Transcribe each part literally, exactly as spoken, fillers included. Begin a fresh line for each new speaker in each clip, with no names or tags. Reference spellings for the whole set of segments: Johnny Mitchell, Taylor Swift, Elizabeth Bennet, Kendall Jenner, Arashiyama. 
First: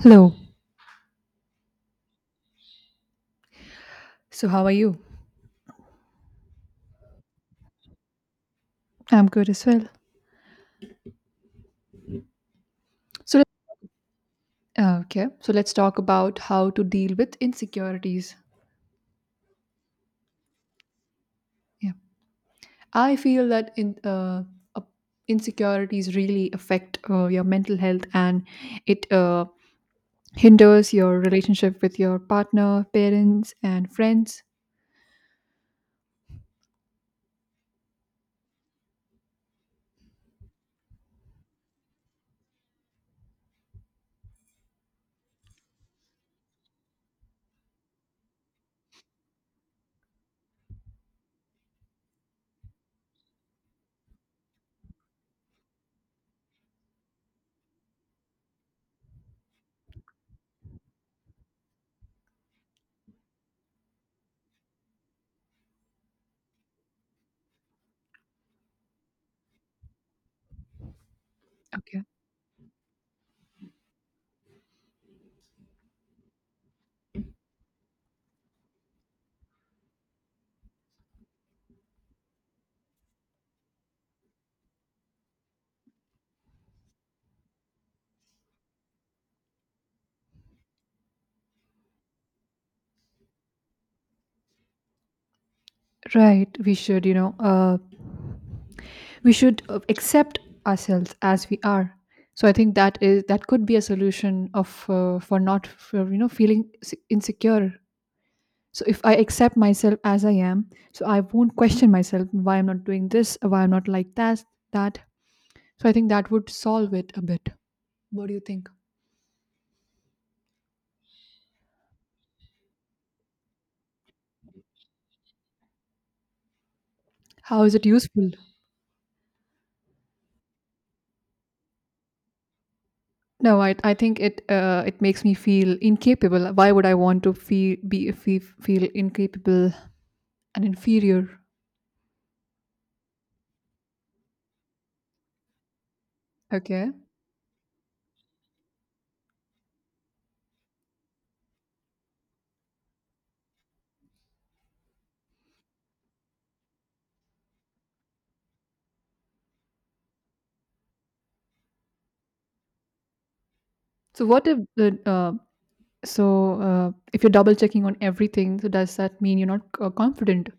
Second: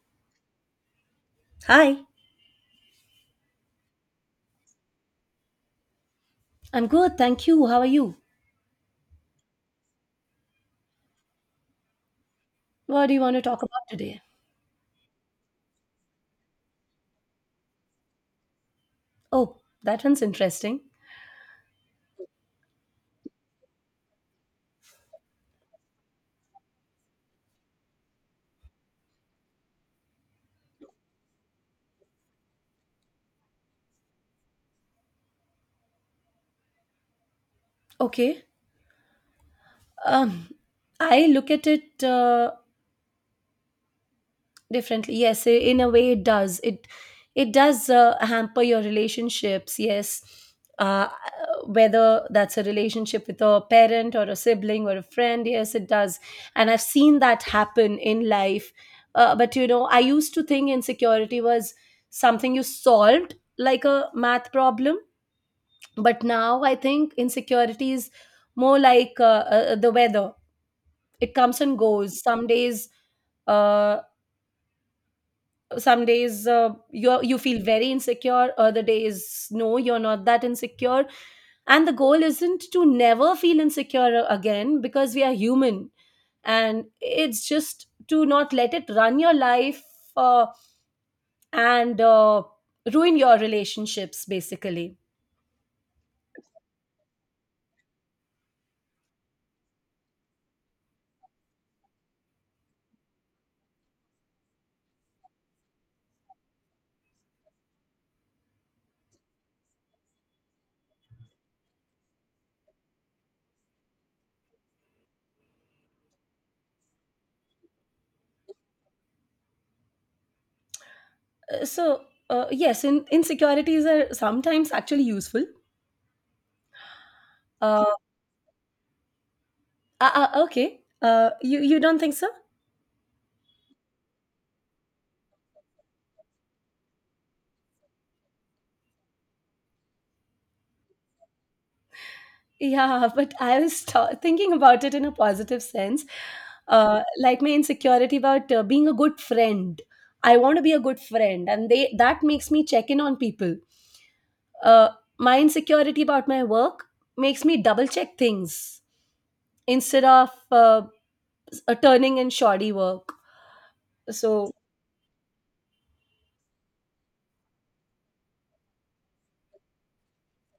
Hello.
Hi.
So, how are you?
I'm good, thank you. How are you?
I'm good as well.
What do you want
So,
to talk about today?
let- uh, okay. So, let's talk about how to deal with insecurities.
Oh, that one's interesting.
Yeah, I feel that in uh, uh, insecurities really affect uh, your mental health, and it uh, hinders your relationship with your partner, parents, and friends.
Okay. Um, I look at it uh, differently. Yes, i- in a way, it does. It it does uh, hamper your relationships. Yes, uh, whether that's a relationship with a parent or a sibling or a friend. Yes, it does, and I've seen that happen in life. Uh, but you know, I used to think insecurity was something you solved like a math problem, but now I think insecurity is more like uh, uh, uh, the weather. It comes and
Okay.
goes some days. uh, some days uh, you you feel very insecure, other days no, you're not that insecure. And the goal isn't to never feel insecure uh, again, because we are human, and it's just to not let it run your life uh, and uh, ruin your relationships basically.
Right. We should, you know, uh, we should uh, accept ourselves as we are. So I think that is that could be a solution of uh, for not for, you know feeling se- insecure. So if I accept myself as I am, so I won't question myself why I'm not doing this, why I'm not like that, that. So I think that would solve it a bit. What do you think?
So, uh, yes, in, insecurities are sometimes actually useful.
How is
Uh,
it useful?
uh, uh, okay, uh, you you don't think so?
No, I, I think it uh, it makes me feel incapable. Why would I want to feel be fe- feel incapable and inferior?
Yeah, but I was ta- thinking about it in a positive sense,
Okay.
uh, like my insecurity about uh, being a good friend. I want to be a good friend, and they that makes me check in on people. Uh, my insecurity about my work makes me double check things instead of uh, s- uh, turning in shoddy work.
So what
So
if the uh, so uh, if you're double checking on everything, so does that mean you're not uh, confident?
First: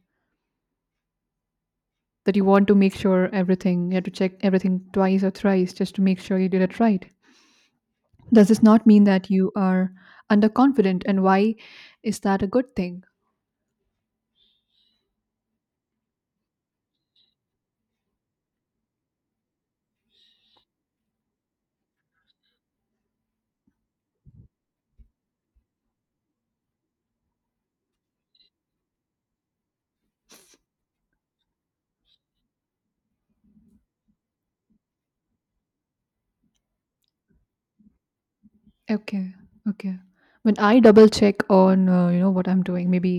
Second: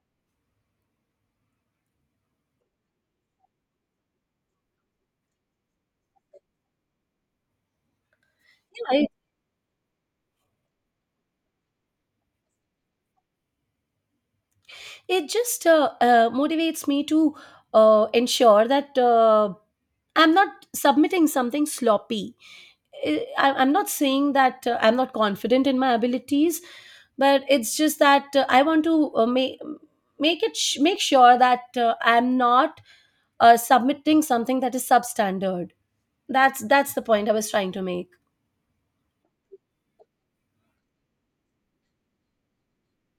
That you want to make sure everything, you have to check everything twice or thrice just to make sure you did it right. Does this not mean that you are underconfident, and why is that a good thing?
it just uh, uh, motivates me to uh, ensure that uh, I'm not submitting something sloppy. I, I- I'm not saying that uh, I'm not confident in my abilities, but it's just that uh, I want to uh, make make it sh- make sure that uh, I'm not uh, submitting something that is substandard. That's that's the point I was trying to make.
Okay. Okay. When I double check on, uh, you know, what I'm doing, maybe,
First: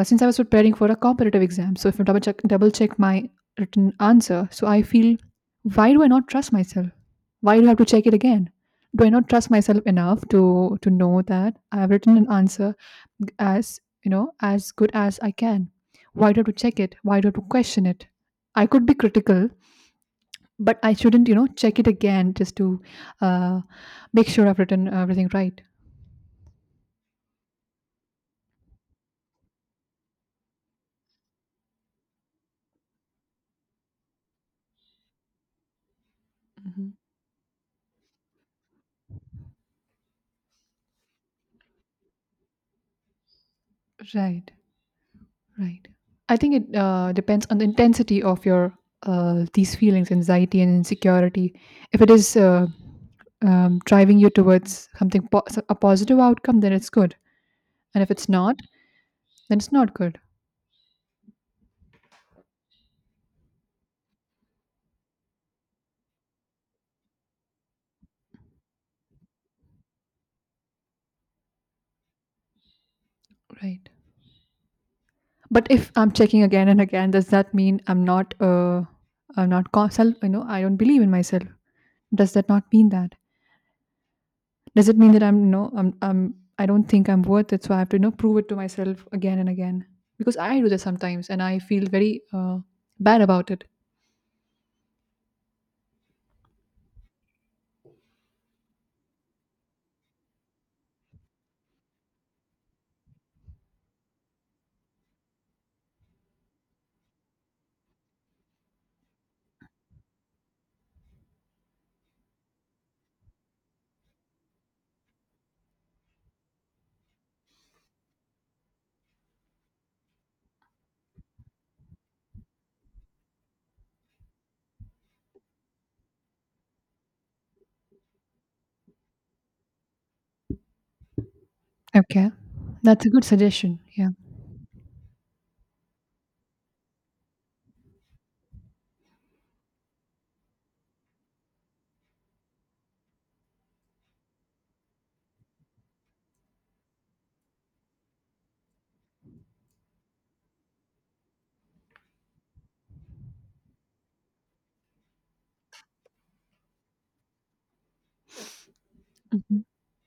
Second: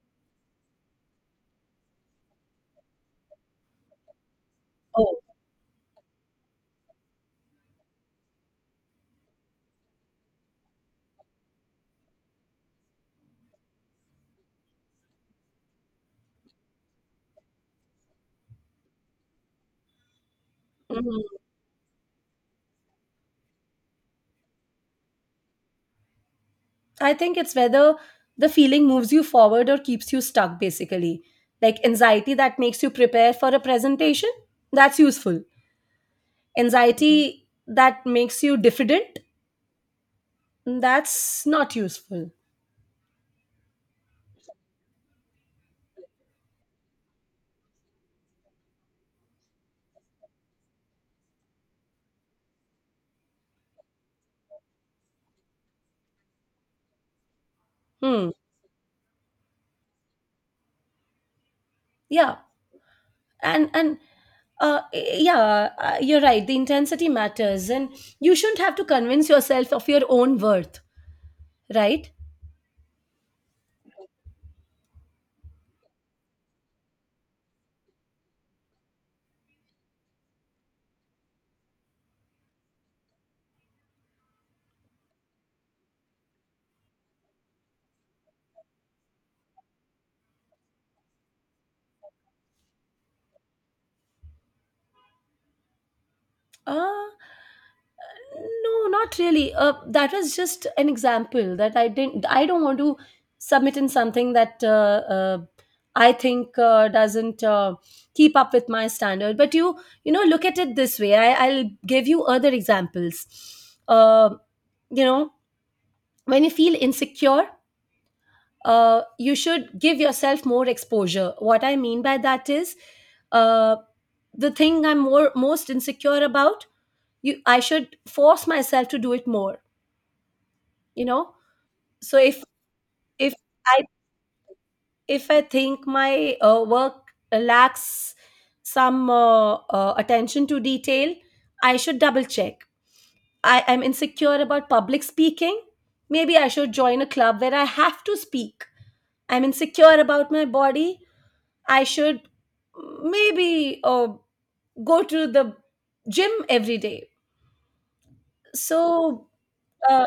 Uh, since I was preparing for a competitive exam, so if I double check double check my written answer, so I feel,
Oh,
why do I not trust myself? Why do I have to check it again? Do I not trust myself enough to to know that I have written an answer g- as you know as good as I can? Why do I have to check it? Why do I have to question it? I could be critical, but I shouldn't, you
mm-hmm.
know, check it again just to uh, make sure I've written everything right.
I think it's whether the feeling moves you forward or keeps you stuck, basically. Like anxiety that makes you prepare for a presentation, that's useful.
Hmm.
Anxiety that makes you diffident, that's not useful.
Right. Right. I think it uh, depends on the intensity of your uh, these feelings, anxiety and insecurity. If it is uh, um, driving you towards something po- so, a positive outcome, then it's good. And if it's
Hmm.
not, then it's not good.
Yeah. And and uh, yeah, uh, you're right. The intensity matters, and you shouldn't have to convince yourself of your own worth, right?
Right. But if I'm checking again and again, does that mean I'm not uh, I'm not con- self? You know, I don't believe in myself. Does that not mean that? Does it mean that I'm no, I'm, I'm, I don't think I'm worth it? So I have to, you know, prove it to myself again and again, because I do that sometimes and I feel very uh, bad about it.
Uh, no, not really. Uh, that was just an example. That I didn't. I don't want to submit in something that uh, uh, I think uh, doesn't uh, keep up with my standard. But you, you know, look at it this way. I, I'll give you other examples. Uh, you know, when you feel insecure, uh, you should give yourself more exposure. What I mean by that is, uh, the thing I'm more most insecure about, you I should force myself to do it more, you know. So
Okay.
if
That's a good
if
suggestion.
i
Yeah.
if I think my uh, work lacks some uh, uh, attention to detail, I should double check. I am insecure about public speaking, maybe I should join a club where I have to speak. I'm insecure about my body, I should maybe uh, go to the gym every day. So
Mhm.
uh,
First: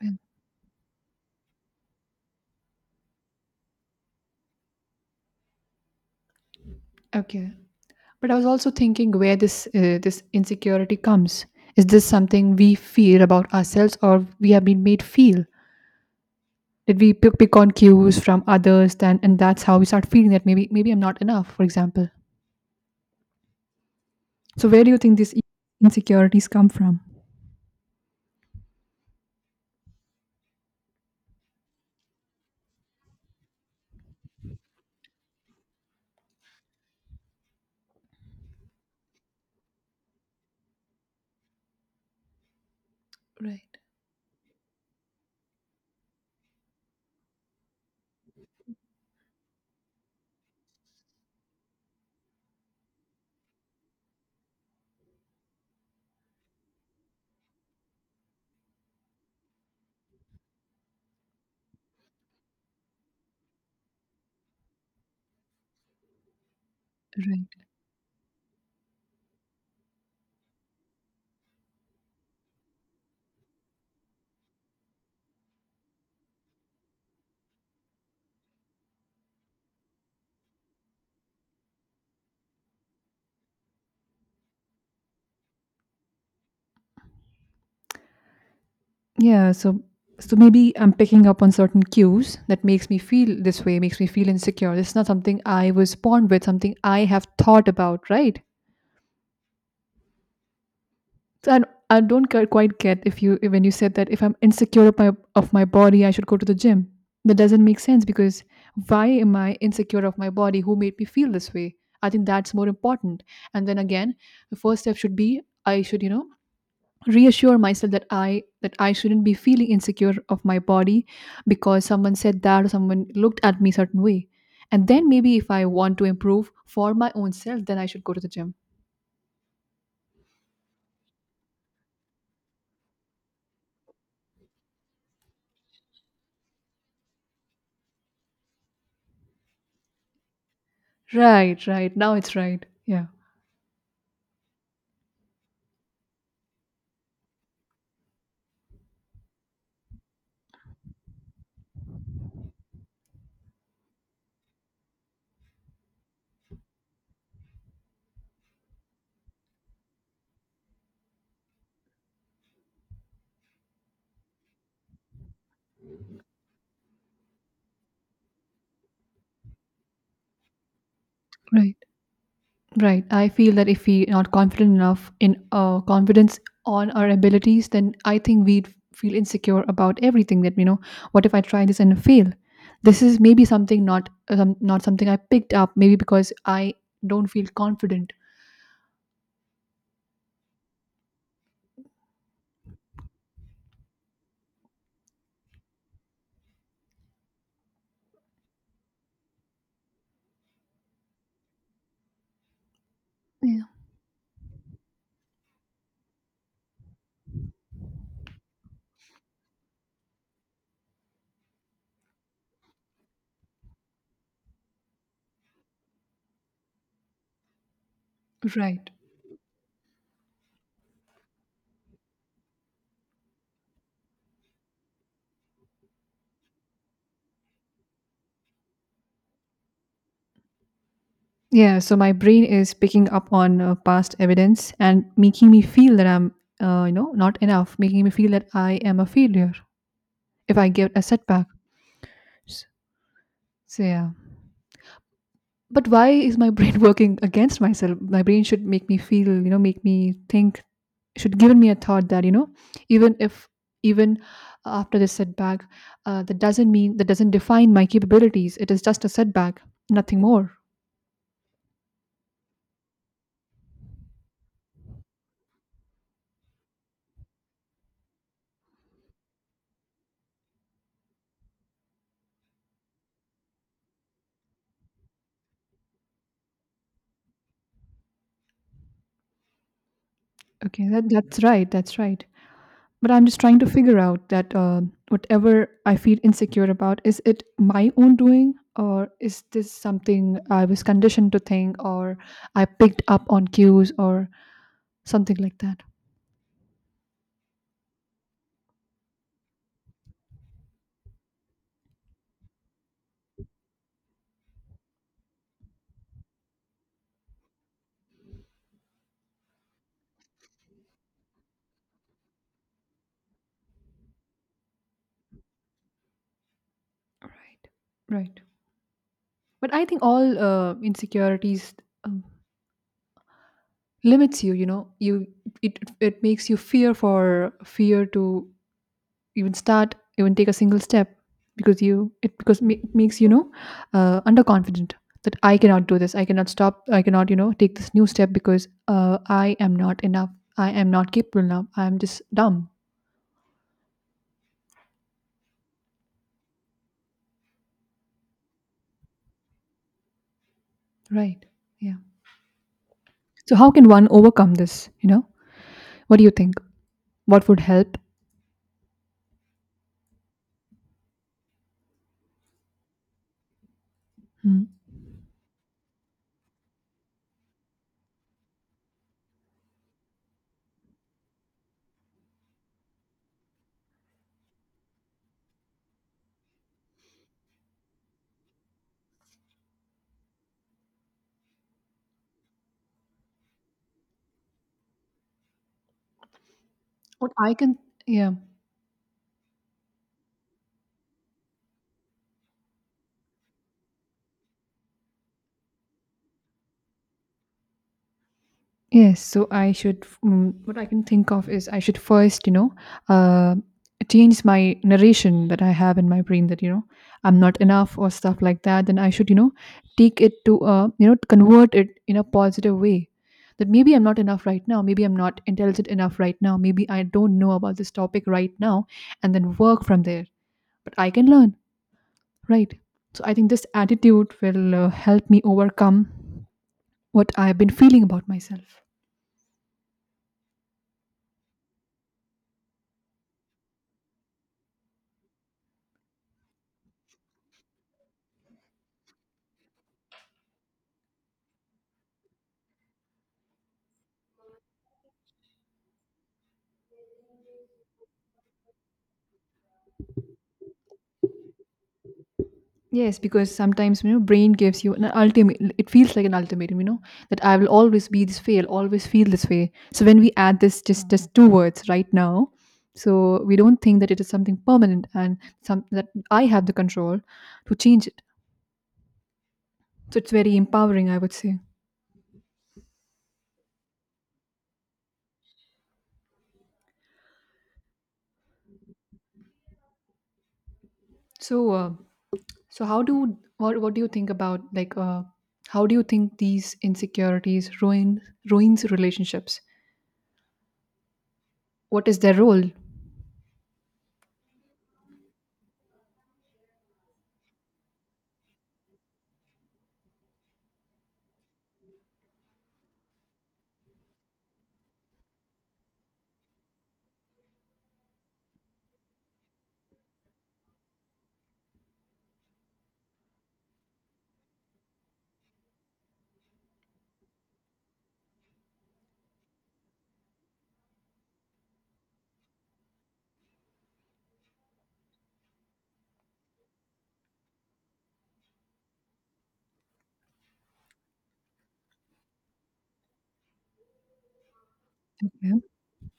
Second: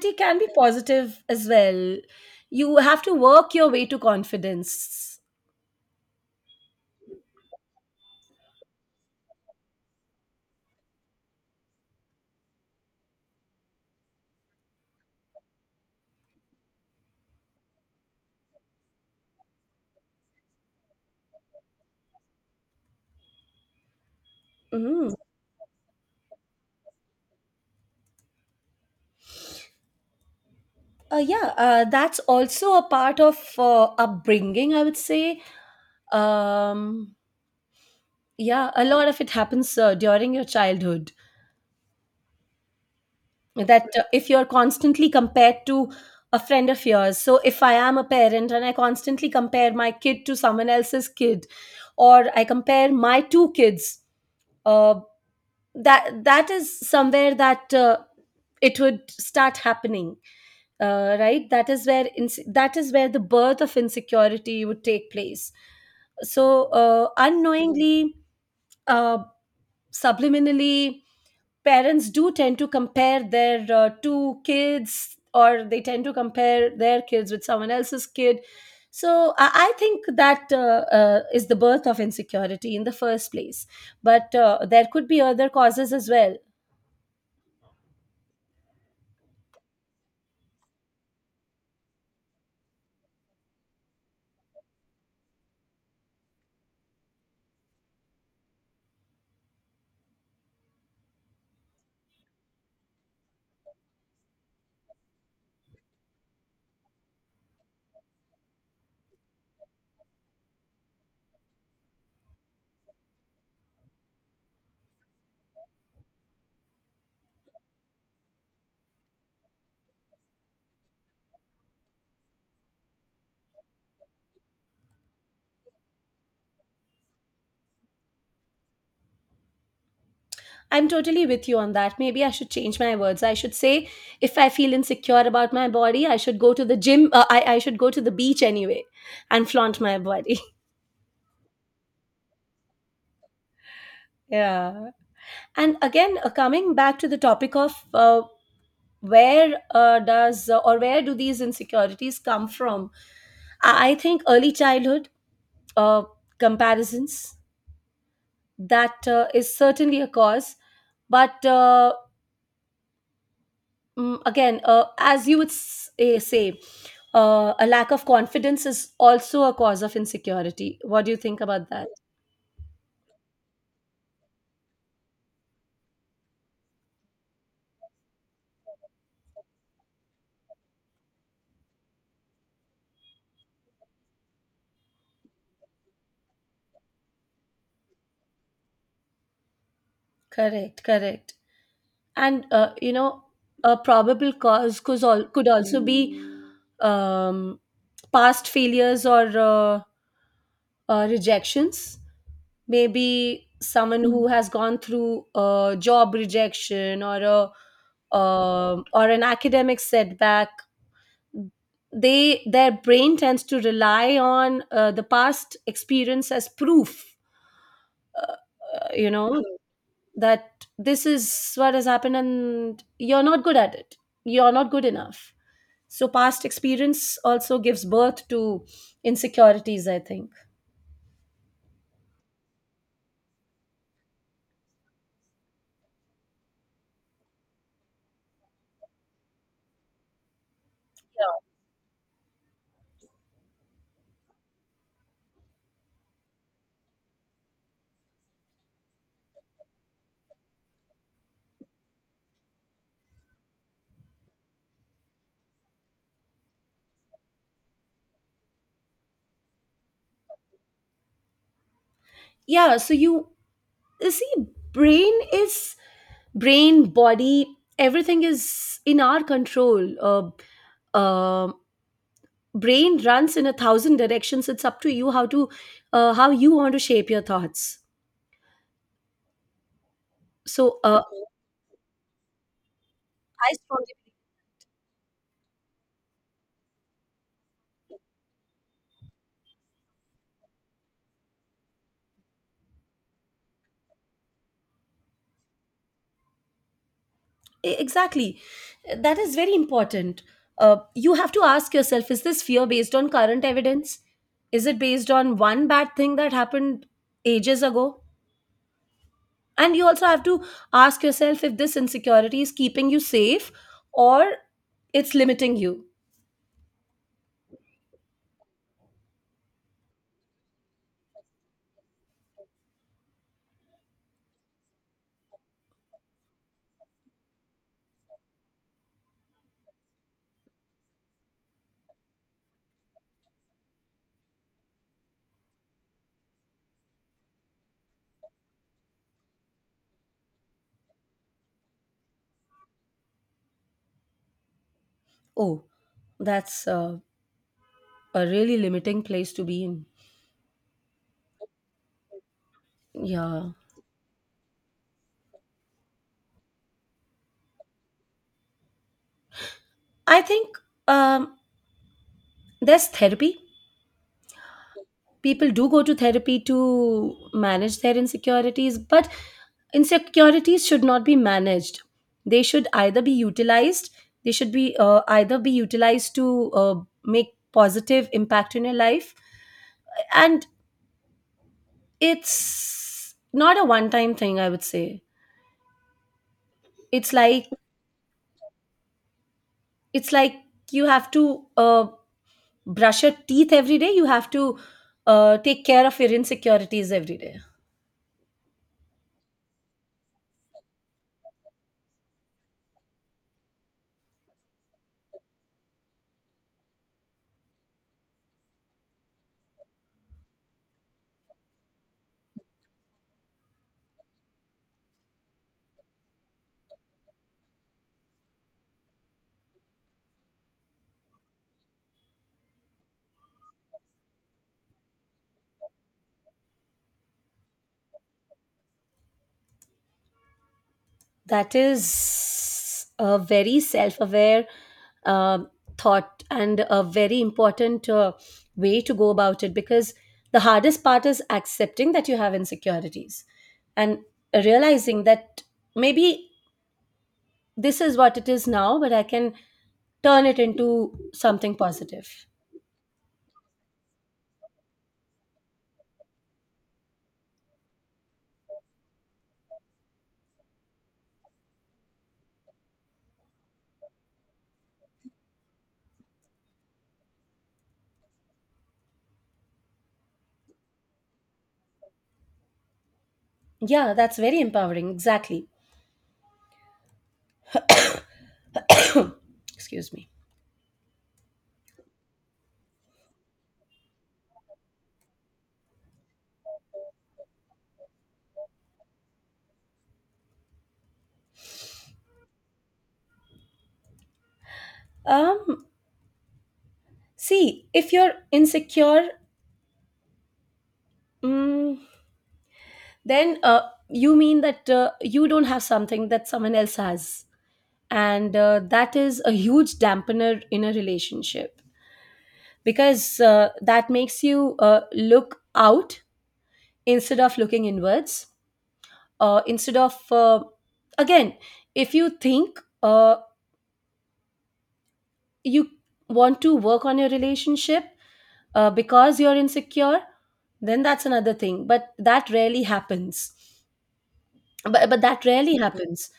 Yeah.
can be positive as well. You have to work your way to confidence.
Okay. But I was also thinking, where this uh, this insecurity comes. Is this something we feel about ourselves, or we have been made feel? Did we pick, pick on cues from others then and that's how we start feeling that maybe maybe I'm not enough, for example. So where do you
Mm.
think these insecurities come from?
Uh, yeah, uh, that's also a part of uh, upbringing, I would say. Um, yeah, a lot of it happens uh, during your childhood.
Right.
That uh, If you're constantly compared to a friend of yours, so if I am a parent and I constantly compare my kid to someone else's kid, or I compare my two kids, uh, that that is somewhere that uh, it would start happening. Uh, right, that is where ins- that is where the birth of insecurity would take place. So uh,
Right.
unknowingly, uh, subliminally, parents do tend to compare their uh, two kids, or they tend to compare their kids with someone else's kid. So i, I think that uh, uh, is the birth of insecurity in the first place, but uh, there could be other causes as well.
Yeah. So so maybe I'm picking up on certain cues that makes me feel this way, makes me feel insecure. It's not something I was born with, something I have thought about, right? So I, I don't cu- quite get if you, when you said that if I'm insecure of my of my body, I should go to the gym. That doesn't make sense because, why am I insecure of my body? Who made me feel this way? I think that's more important. And then again, the first step should be, I should, you know, reassure myself that i that i shouldn't be feeling insecure of my body because someone said that or someone looked at me certain way, and then maybe if I want to improve for my own self, then I should go to the gym.
I'm totally with you on that. Maybe I should change my words. I should say if I feel insecure about my body, I should go to the gym. uh, I, I should go to the beach anyway and flaunt my body.
Right, right. Now it's right, yeah.
Yeah. And again, uh, coming back to the topic of uh, where uh, does uh, or where do these insecurities come from? I I think early childhood uh, comparisons, that uh, is certainly a cause, but uh, mm, again, uh, as you would s- eh, say, uh, a lack of confidence is also a cause of insecurity. What do you think about
Right.
that?
Right. I feel that if we're not confident enough in uh, confidence on our abilities, then I think we'd feel insecure about everything. That, you know, what if I try this and fail? This is maybe something not um, not something I picked up. Maybe because I don't feel confident.
Correct, correct. And uh, you know, a probable cause could, al- could also be um, past failures or uh, uh, rejections. Maybe
Yeah.
someone who has gone through a job rejection or a um, or an academic setback. They Their brain tends to rely on uh, the past experience as proof. Uh,
Right.
you know, that this is what has happened, and you're not good at it. You're not good enough. So past experience also gives birth to insecurities, I think.
Yeah. So my brain is picking up on uh, past evidence and making me feel that I'm uh, you know not enough, making me feel that I am a failure if I get a setback. S- So yeah. But why is my brain working against myself? My brain should make me feel, you know, make me think, should give me a thought that, you know, even if, even after this setback, uh, that doesn't mean, that doesn't define my capabilities. It is just a setback, nothing more.
Yeah, so you you see, brain is brain, body, everything is in our control. Uh, um Brain runs in a thousand directions. It's up to you how to uh, how you want to shape your thoughts. So
Okay,
uh,
that, that's right. That's right. But I'm just
I
trying to
strongly—
figure out that uh, whatever I feel insecure about, is it my own doing, or is this something I was conditioned to think, or I picked up on cues, or something like that.
E- exactly. E, That is very important. Uh, you have to ask yourself, is this fear based on current evidence? Is it based on one bad thing that happened ages ago? And you also have to ask yourself if this insecurity is keeping you safe or it's limiting you.
Right. Right. But I think all uh, insecurities um, limits you, you know. You it it makes you fear, for fear to even start, even take a single step, because you it because ma- it makes you know uh, underconfident that I cannot do this. I cannot stop. I cannot, you know, take this new step because uh, I am not enough. I am not capable now. I am just dumb.
Oh, that's uh, a really limiting place to be in.
Right. Yeah.
Yeah.
So how can one overcome this? You know, what do you think? What would help?
I think um, there's therapy.
Mm.
People do go to therapy to manage their insecurities, but insecurities should not be managed, they should either be utilized. They should be uh, either be utilized to uh, make positive impact in your life. And it's not a one time thing, I would say. it's
What
like
I can, yeah,
it's like you have to uh, brush your teeth every day. You have to uh, take care of your insecurities every day.
yes. So I should. Mm, what I can think of is, I should first, you know, uh, change my narration that I have in my brain, that you know I'm not enough or stuff like that. Then I should, you know, take it to, uh, you know, convert it in a positive way. That maybe I'm not enough right now. Maybe I'm not intelligent enough right now. Maybe I don't know about this topic right now, and then work from there. But I can learn. Right. So I think this attitude will uh, help me overcome what I've been feeling about myself.
That is a very self aware um, thought, and a very important uh, way to go about it, because the hardest part is accepting that you have insecurities, and realizing that maybe this is what it is now, but I can turn it into something positive.
Yes, because sometimes, you know, brain gives you an ultimate, it feels like an ultimatum, you know, that I will always be this way, I'll always feel this way. So when we add this just just two words right now, so we don't think that it is something permanent, and some that I have the control to change it. So it's very empowering, I would say.
Yeah, that's very empowering. Exactly. Excuse me.
So uh, So how do, what what do you think about like uh how do you think these insecurities ruin ruins relationships? What is their role?
Um, see, if you're insecure, mm, then uh, you mean that uh, you don't have something that someone else has. And uh, that is a huge dampener in a relationship, because uh, that makes you uh, look out instead of looking inwards. Uh, instead of, uh, again, if you think uh, you want to work on your relationship uh, because you're insecure, then that's another thing. But that rarely happens. But, but that
Yeah,
rarely happens.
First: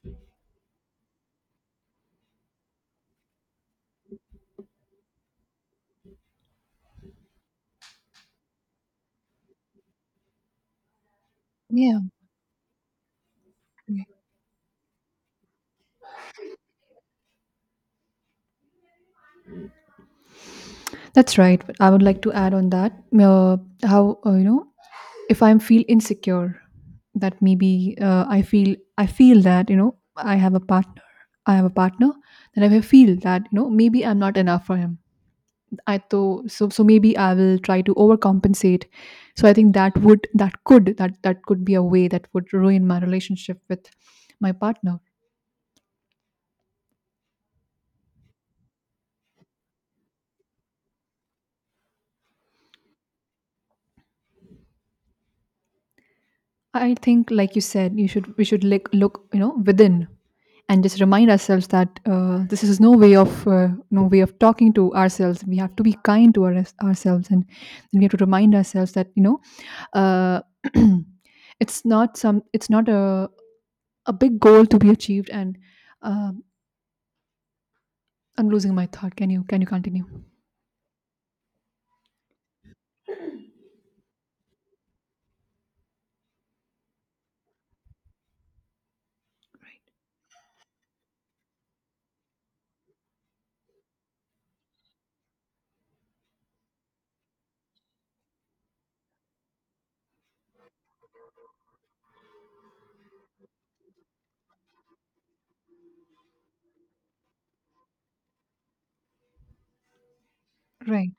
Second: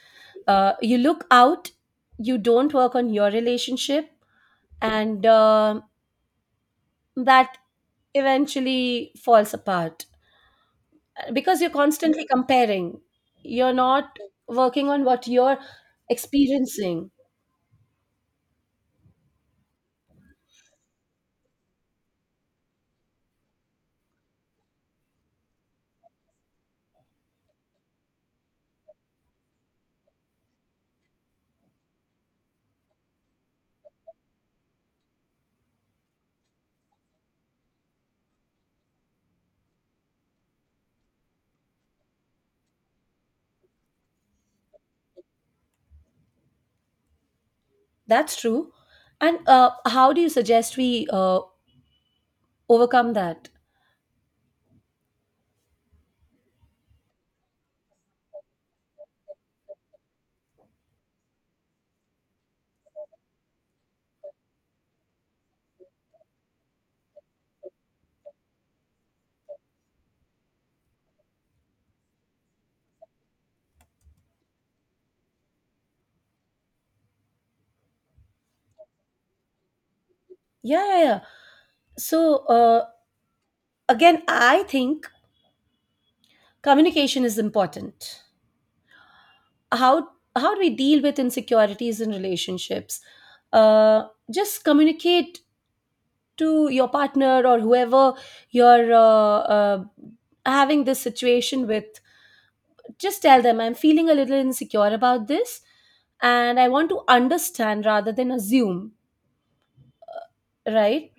uh, You look out, you don't work on your relationship, and uh, that eventually falls apart, because you're
yeah.
constantly comparing, you're
Okay.
not working on what you're experiencing.
That's right. But I would like to add on that, uh, how, uh, you know, if I feel insecure, that maybe uh, I feel I feel that, you know, I have a partner I have a partner, then I will feel that, you know, maybe I'm not enough for him. I though So so maybe I will try to overcompensate. So I think that would, that could that that could be a way that would ruin my relationship with my partner.
That's true. And uh, how do you suggest we uh, overcome that?
I think, like you said, you should we should like look, you know, within, and just remind ourselves that, uh, this is no way of uh, no way of talking to ourselves. We have to be kind to our, ourselves, and we have to remind ourselves that, you know, uh, it's not some it's not a a big goal to be achieved and. Um, I'm losing my thought. Can you can you continue?
yeah yeah yeah So uh, again, I think communication is important. how how do we deal with insecurities in relationships? uh, just communicate to your partner or whoever you're uh, uh, having this situation with. Just tell them, I'm feeling a little insecure about this, and I want to understand rather than assume,
Right.
right?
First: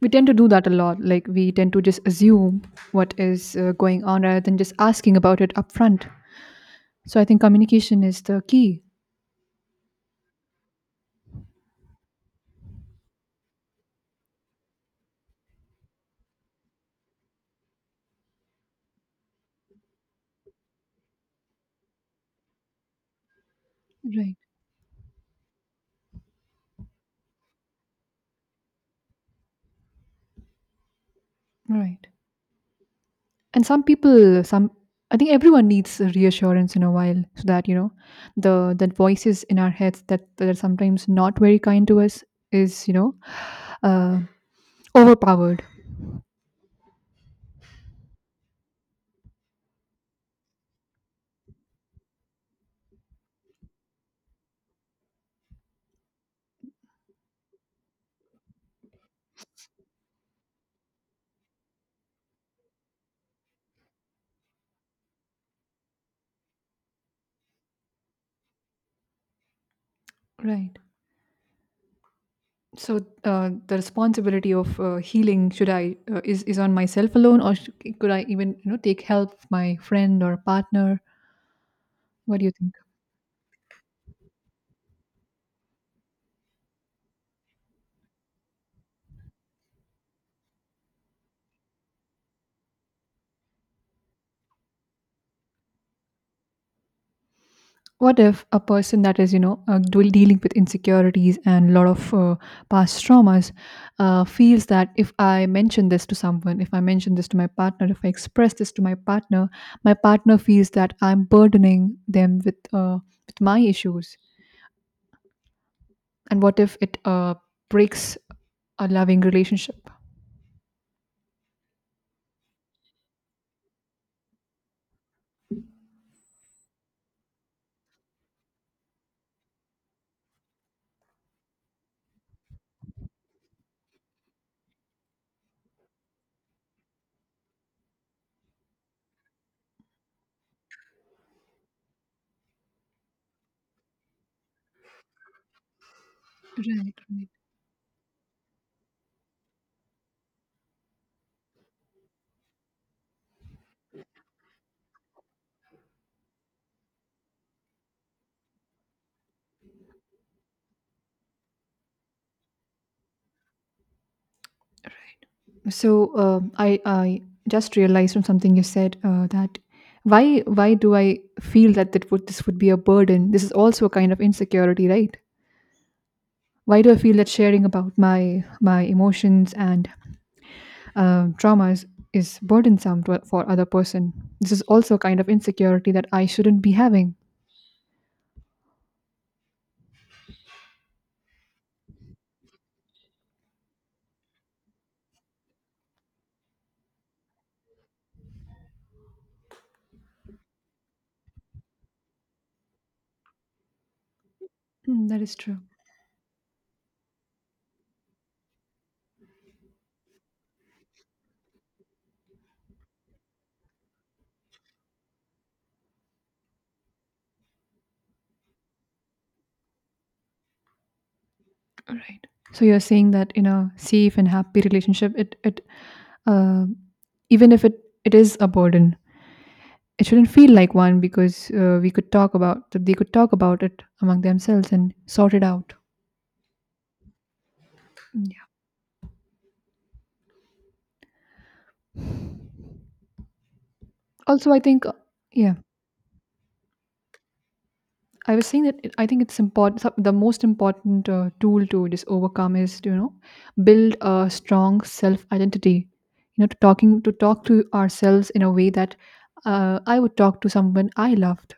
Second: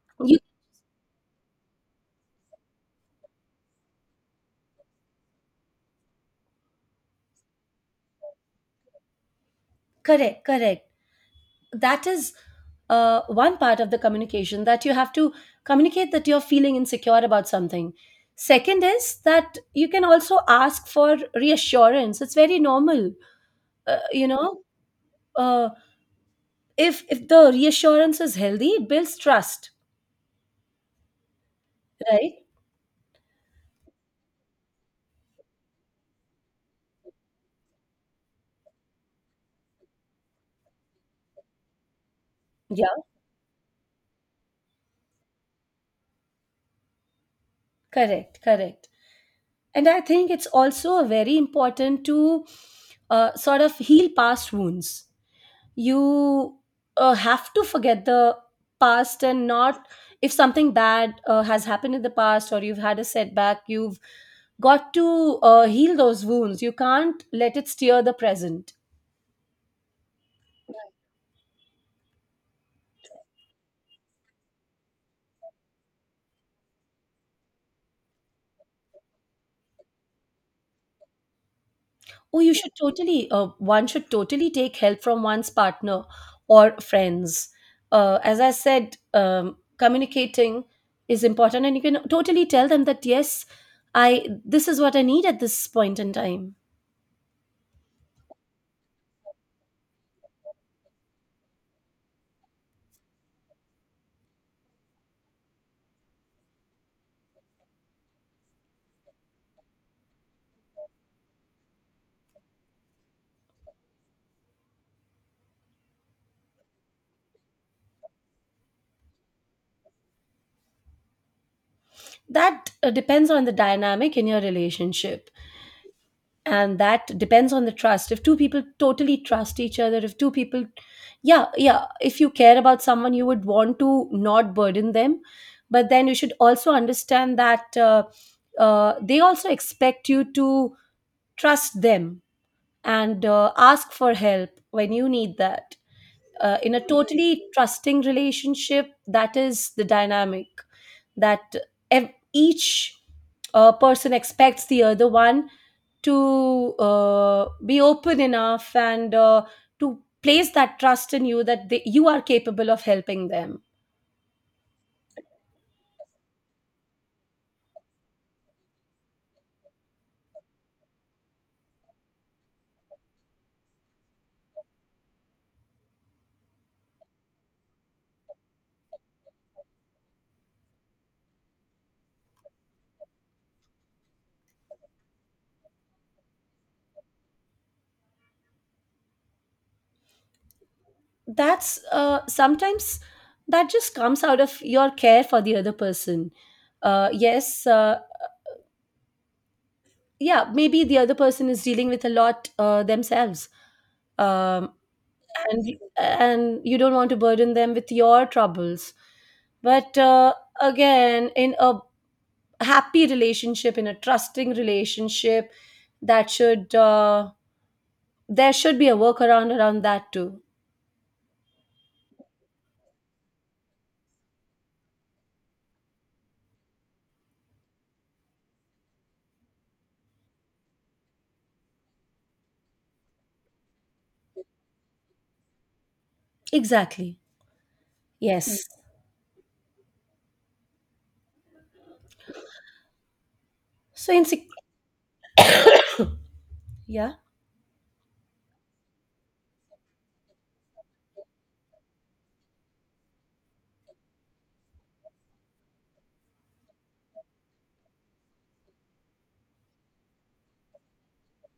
We tend to
you
do that a lot. Like we tend to just assume what is uh, going on rather than just asking about it upfront. So I think communication is the key.
Correct, correct. That is uh, one part of the communication, that you have to communicate that you're feeling insecure about something. Second is that you can also ask for reassurance. It's very normal, uh, you
Right.
know. Uh, if if the reassurance is healthy, it builds trust,
Right.
right?
And some people, some, I think everyone needs a reassurance in a while, so that you know the the voices in our heads that that are sometimes not very kind to us is you
Yeah,
know uh, overpowered.
correct, correct. And I think it's also very important to uh, sort of heal past wounds you uh, have to forget the past. And not, if something bad uh, has happened in the past or you've had a setback, you've got to uh, heal those wounds. You can't let it steer the present.
Right. So uh, the responsibility of uh, healing, should I, uh, is is on myself alone, or sh- could I even you know take help from my friend or partner? What
Oh,
do you
you should
think?
totally, uh, one should totally take help from one's partner or friends. Uh, as I said, um, communicating is important, and you can totally tell them that, yes, I this is what I need at this point in time.
What if a person that is, you know, uh, do- dealing with insecurities and a lot of uh, past traumas uh, feels that if I mention this to someone, if I mention this to my partner, if I express this to my partner, my partner feels that I'm burdening them with uh, with my issues. And what if it uh, breaks a loving relationship?
That uh, depends on the dynamic in your relationship, and that depends on the trust. If two people totally trust each other if two people Yeah, yeah, if you care about someone you would want to not burden them, but then you should also understand that uh, uh, they also expect you to trust them and uh, ask for help when you need that. Uh, in a
Right, right.
totally trusting relationship, that is the dynamic, that ev- each uh, person expects the other one to uh, be open enough and uh, to place that trust in you, that they, you are capable of helping them.
So uh, I I just realized from something you said uh, that, why why do I feel that that would this would be a burden? This is also a kind of insecurity, right? Why do I feel that sharing about my my emotions and uh, traumas is burdensome to, for other person? This is also a kind of insecurity that I shouldn't be having.
That's, uh, sometimes that just comes out of your care for the other person. Uh, yes, uh, yeah, maybe the other person is dealing with a lot uh, themselves. um,
Hmm, that is true.
and and you don't want to burden them with your troubles. But uh, again, in a happy relationship, in a trusting relationship, that should, uh, there should be a workaround around that too.
All right. So you're saying that in a safe and happy relationship, it it uh, even if it it is a burden, it shouldn't feel like one because uh, we could talk about that, they could talk about it among themselves and sort it out,
Exactly.
yeah.
Yes. so in sec-
Also, I think uh, yeah,
yeah.
I was saying that it- I think it's important, some- the most important uh, tool to just overcome is to, you know, build a strong self identity, you know, to talking to talk to ourselves in a way that uh, I would talk to someone I loved.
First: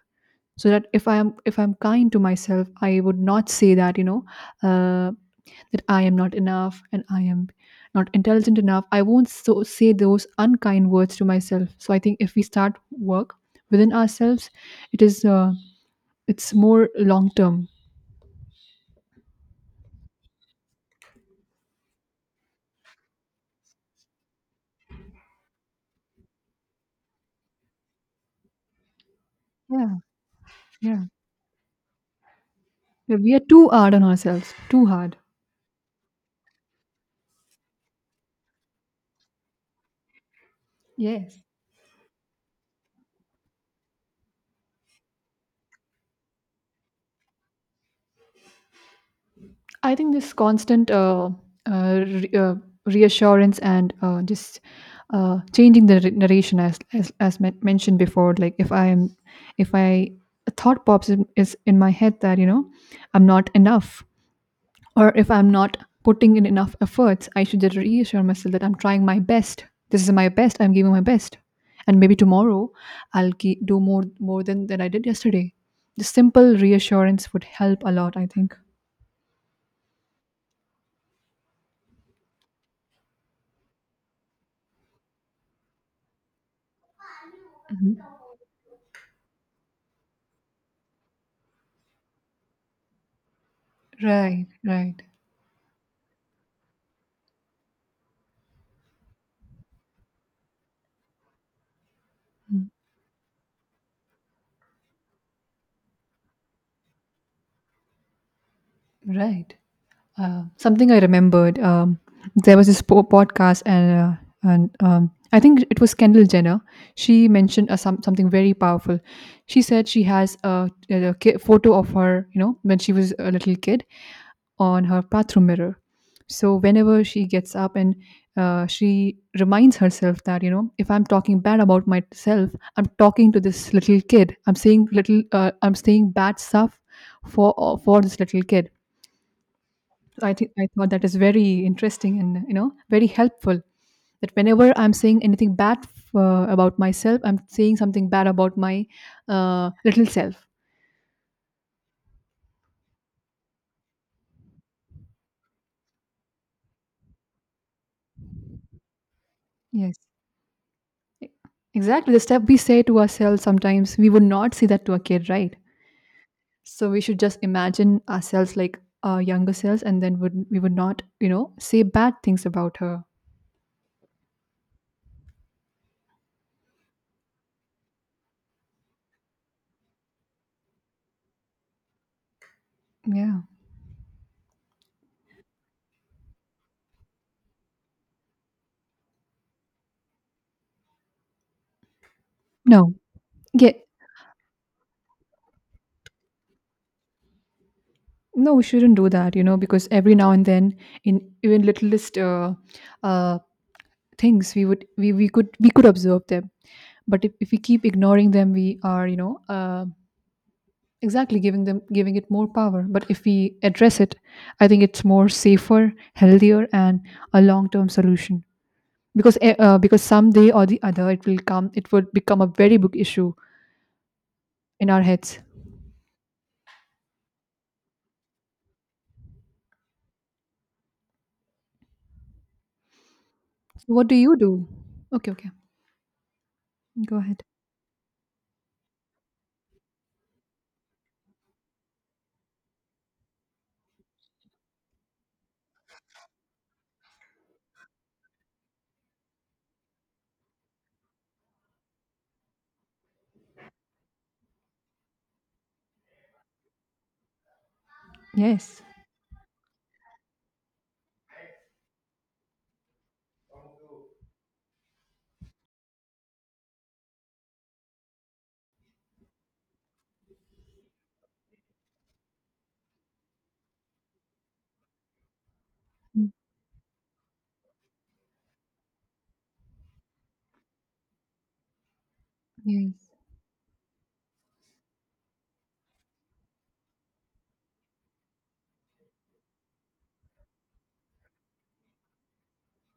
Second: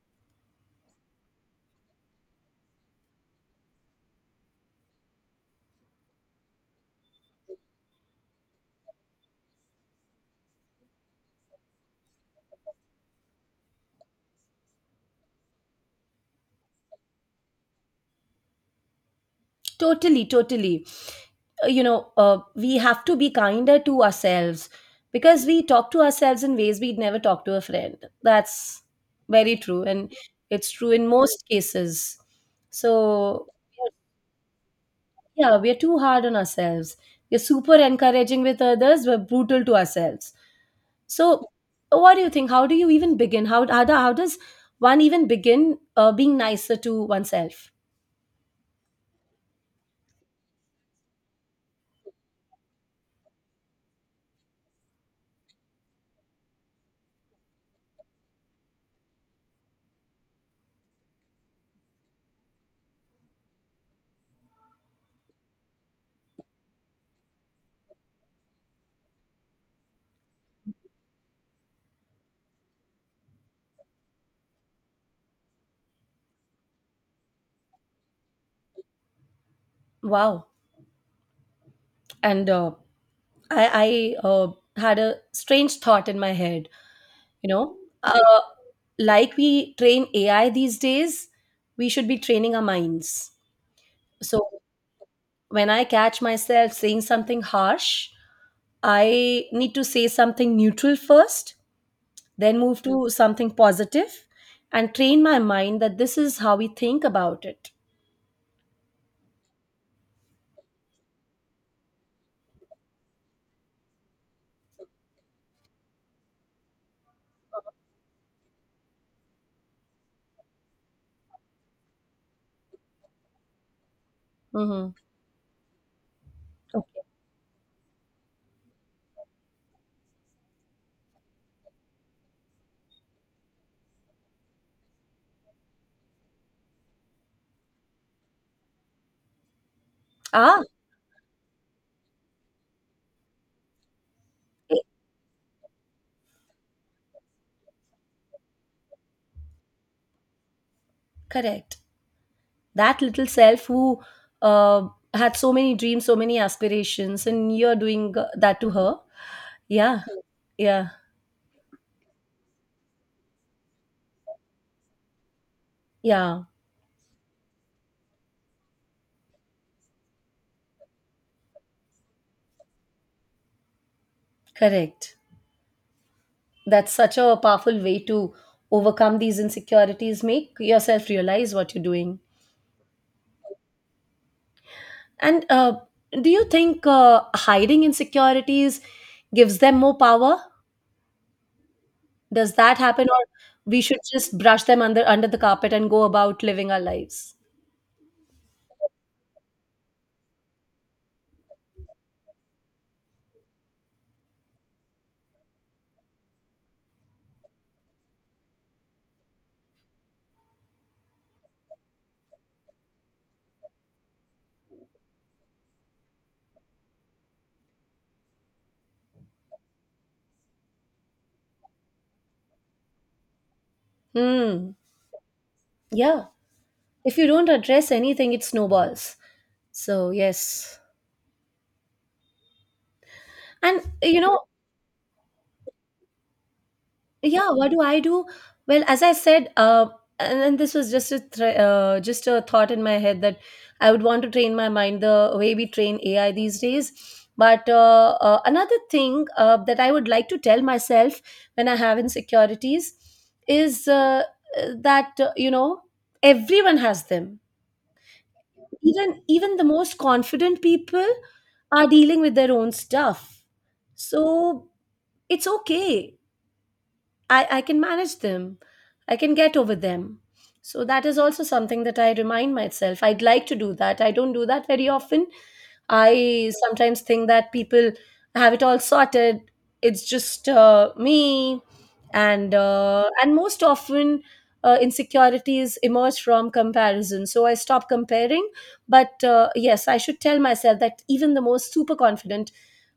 So that if i am if I'm kind to myself, I would not say that, you know, uh, that I am not enough and I am not intelligent enough. I won't so say those unkind words to myself. So I think if we start work within ourselves, it is uh, it's more long term.
Totally, totally. Uh, You know, uh, we have to be kinder to ourselves, because we talk to ourselves in ways we'd never talk to a friend. That's very true.
Yeah,
And it's true
yeah.
in most cases.
We are
So,
too hard on ourselves. Too hard.
yeah, we're too hard on ourselves. We're super encouraging with others, we're brutal to ourselves.
Yes.
So, what do you think? How do you even begin? How, how, do- how does one even begin uh, being nicer to oneself?
I think this constant uh, uh, re- uh, reassurance and uh, just uh, changing the re- narration, as as, as men- mentioned before, like if I am, if I, a thought pops in, is in my head that, you know, I'm not enough, or if I'm not putting in enough efforts, I should just reassure myself that I'm trying my best. This is my best. I'm giving my best, and maybe tomorrow I'll ge- do more more than than I did yesterday. The simple reassurance would help a lot, I think.
Wow. And uh, I, I uh, had a strange thought in my head. You know, uh, like we train A I these days, we should be training our minds.
Right,
So
right.
when I catch myself saying something harsh, I need to say something neutral first, then move to something positive, and train my mind that this is how we think about it.
Right. Uh, something I remembered. Um, there was this po- podcast, and uh, and um, I think it was Kendall Jenner. She mentioned uh, some something very powerful. She said she has a, a ki- photo of her, you know, when she was a little kid, on
Mm-hmm.
her bathroom mirror. So
Okay.
whenever she gets up and uh, she reminds herself that, you know, if I'm talking bad about myself, I'm talking to this little kid. I'm saying little. Uh, I'm saying bad stuff for for this little kid. So I think
Ah,
I thought that is very interesting and, you know, very helpful. That whenever
eh,
I'm saying anything bad uh, about myself, I'm saying something bad about my uh, little self.
correct. That little self who uh, had so many dreams, so many aspirations, and you're doing uh, that to her.
Yes,
Yeah, yeah,
E- exactly. The stuff we say to ourselves sometimes, we would not say that to a kid, right?
yeah.
So we should just imagine ourselves like our younger selves, and then would we would not, you know, say bad things about her.
Correct. That's such a powerful way to overcome these insecurities, make yourself realize what you're doing.
Yeah.
And uh, do you think uh, hiding insecurities gives them more power? Does that
No.
happen, or
Yeah.
we should just brush them under under the carpet and go about living our lives?
No, we shouldn't do that, you know, because every now and then, in even littlest uh, uh, things, we would we, we could, we could observe them. But if, if we keep ignoring them, we are, you know, uh, exactly giving them giving it more power. But if we address it, I think it's more safer, healthier, and a long term solution, because eh, uh, because someday or the other it will come, it would become a very big issue
Hmm.
in our heads.
Yeah, if you don't address anything, it snowballs. So yes, and
What do
you
you
know,
do? Okay, okay, go ahead.
yeah. What do I do? Well, as I said, uh, and then this was just a th- uh, just a thought in my head, that I would want to train my mind the way we train A I these days. But uh, uh, another thing uh, that I would like to tell myself when I have insecurities is uh, that, uh, you know, everyone has them.
Yes.
Even even the most confident people are dealing with their own stuff. So it's okay I, I can manage them. I can get over them. So that is also something that I remind myself. I'd like to do that. I don't do that very often.
Mm,
I sometimes think that people have it all sorted. It's just, uh, me, and
yes,
uh, and most often uh, insecurities emerge from comparison. So I stop comparing. But uh, yes, I should tell myself that even the most super confident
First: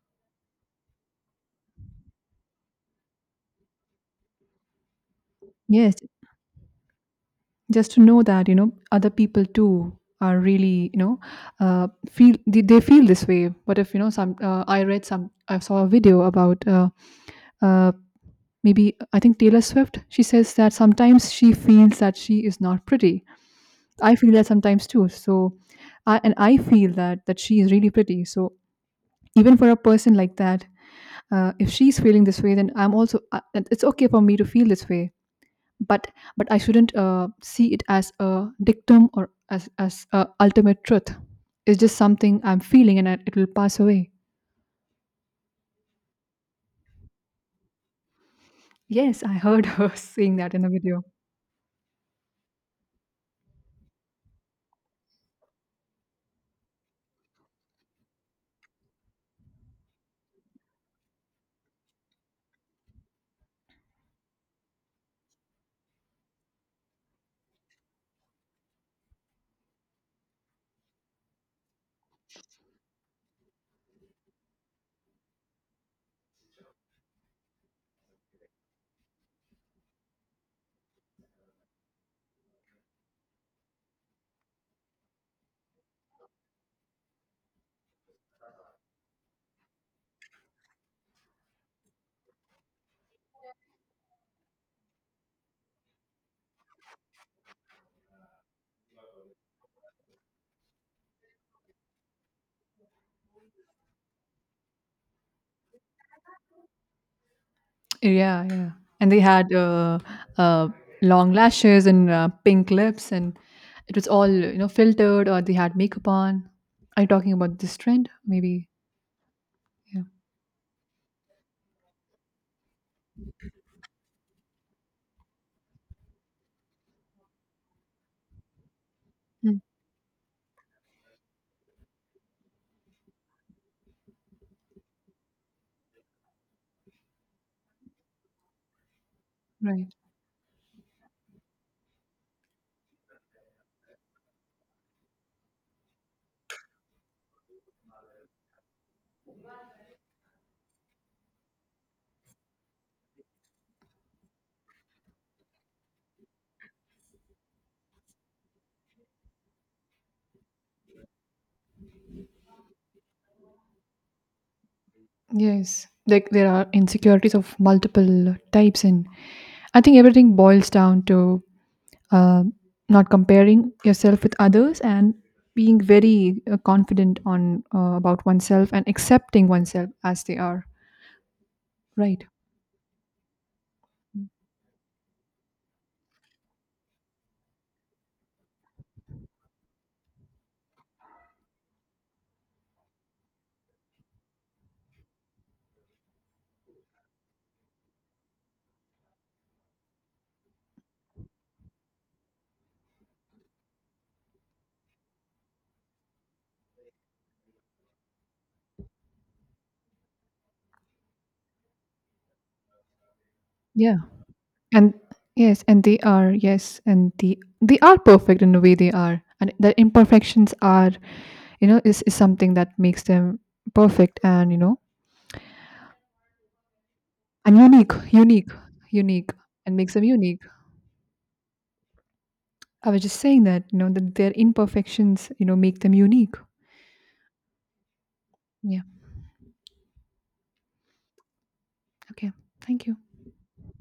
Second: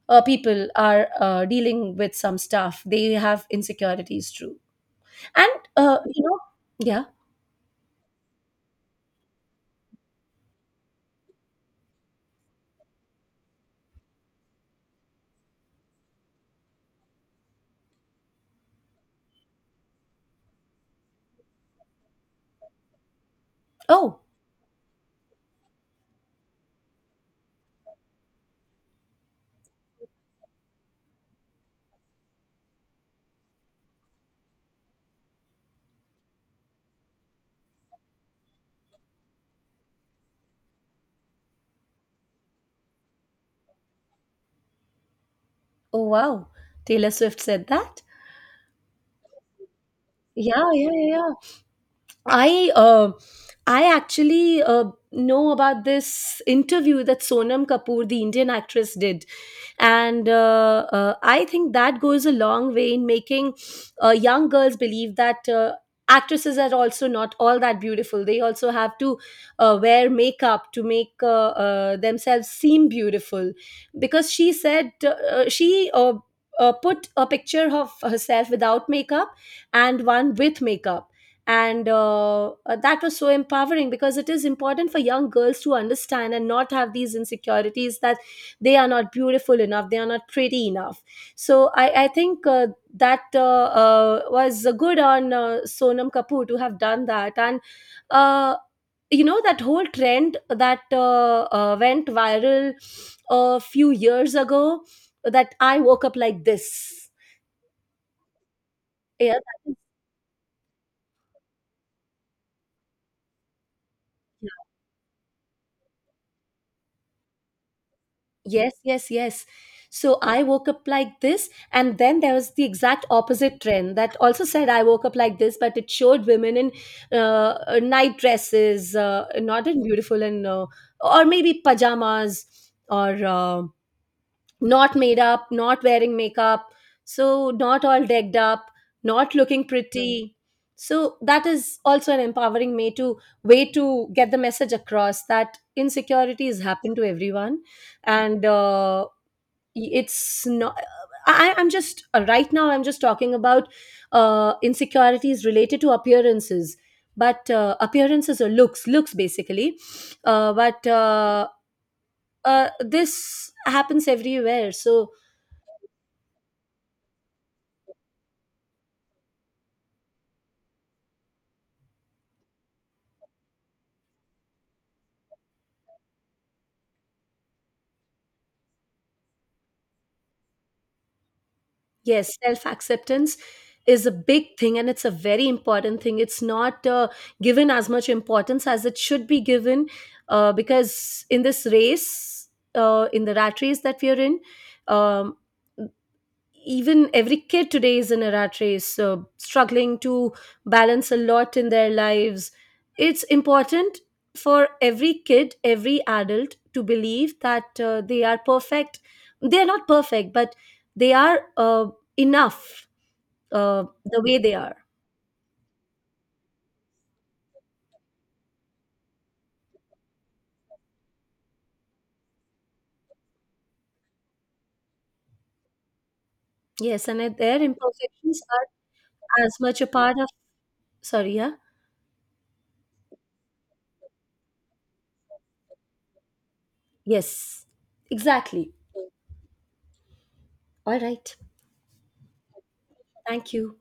uh, people are uh, dealing with some stuff. They have insecurities, true. And,
yes,
uh, you know, yeah.
just to know that, you know, other people too are really, you know, uh, feel, they, they feel this way. What if, you know, some uh, I read some I saw a video about uh, uh, maybe, I think, Taylor Swift. She says that sometimes she feels that she is not pretty. I
Oh,
feel that sometimes too. So i and I feel that that she is really pretty. So even for a person like that, uh, if she's feeling this way, then I'm also, uh, and it's okay for me to feel this way. But but I shouldn't uh, see it as a dictum or as as a ultimate truth. It's just something I'm feeling, and I, it will pass away.
oh, wow. Taylor Swift said that.
Yes, I heard her saying that in
Yeah,
the
yeah,
video.
yeah, yeah. I uh, I actually uh, know about this interview that Sonam Kapoor, the Indian actress, did, and uh, uh, I think that goes a long way in making uh, young girls believe that. Uh, actresses are also not all that beautiful. They also have to uh, wear makeup to make uh, uh, themselves seem beautiful, because she said, uh, uh, she uh, uh, put a picture of herself without makeup and one with makeup. And uh, uh, that was so empowering, because it is important for young girls to understand and not have these insecurities that they are not beautiful enough, they are not pretty enough. So i, I think uh, that uh, uh, was good on, uh, Sonam Kapoor to have done that. And uh, you know, that whole trend that uh, uh, went viral a few years ago, that I woke up like this.
Yeah, yeah. And they
Yeah.
had uh, uh, long lashes and uh, pink lips, and it was all, you know, filtered or they had makeup on. Are you talking about this trend maybe?
Yes, yes, yes.
Yeah.
So I woke up like this, and then there was the exact opposite trend that also said I woke up like this, but it showed women in uh, uh, night dresses, uh,
Mm,
not in beautiful and, uh, or maybe pajamas, or uh, not made up, not wearing makeup, so not all decked up, not looking
right.
pretty. So that is also an empowering way to way to get the message across, that insecurities happen to everyone, and uh, it's not. I, I'm just uh, right now, I'm just talking about uh, insecurities related to appearances, but uh, appearances or looks, looks basically. Uh, but uh, uh, This happens everywhere. So,
Yes, like there are insecurities of multiple types, and I think everything boils down to uh, not comparing yourself with others and being very uh, confident on, uh, about oneself and accepting oneself as they are, right?
yes, self acceptance is a big thing, and it's a very important thing. It's not uh, given as much importance as it should be given, uh, because in this race, uh, in the rat race that we are in, um, even every kid today is in a rat race, so struggling to balance a lot in their lives. It's important for every kid, every adult, to believe that uh, they are perfect. They are not perfect, but they are uh, enough, uh,
Yeah,
the way they are.
and yes, and they are yes, and the they are perfect in the way they are, and their imperfections are, you know, is, is something that makes them perfect, and you know,
Yes, and that
and
their
unique
imperfections
unique
are
unique,
as
and
much a
makes them
part of,
unique.
sorry, yeah.
I was just saying that, you know, that their imperfections, you know, make them unique.
Yes, exactly.
Yeah.
All right.
Okay, thank you.
Thank you.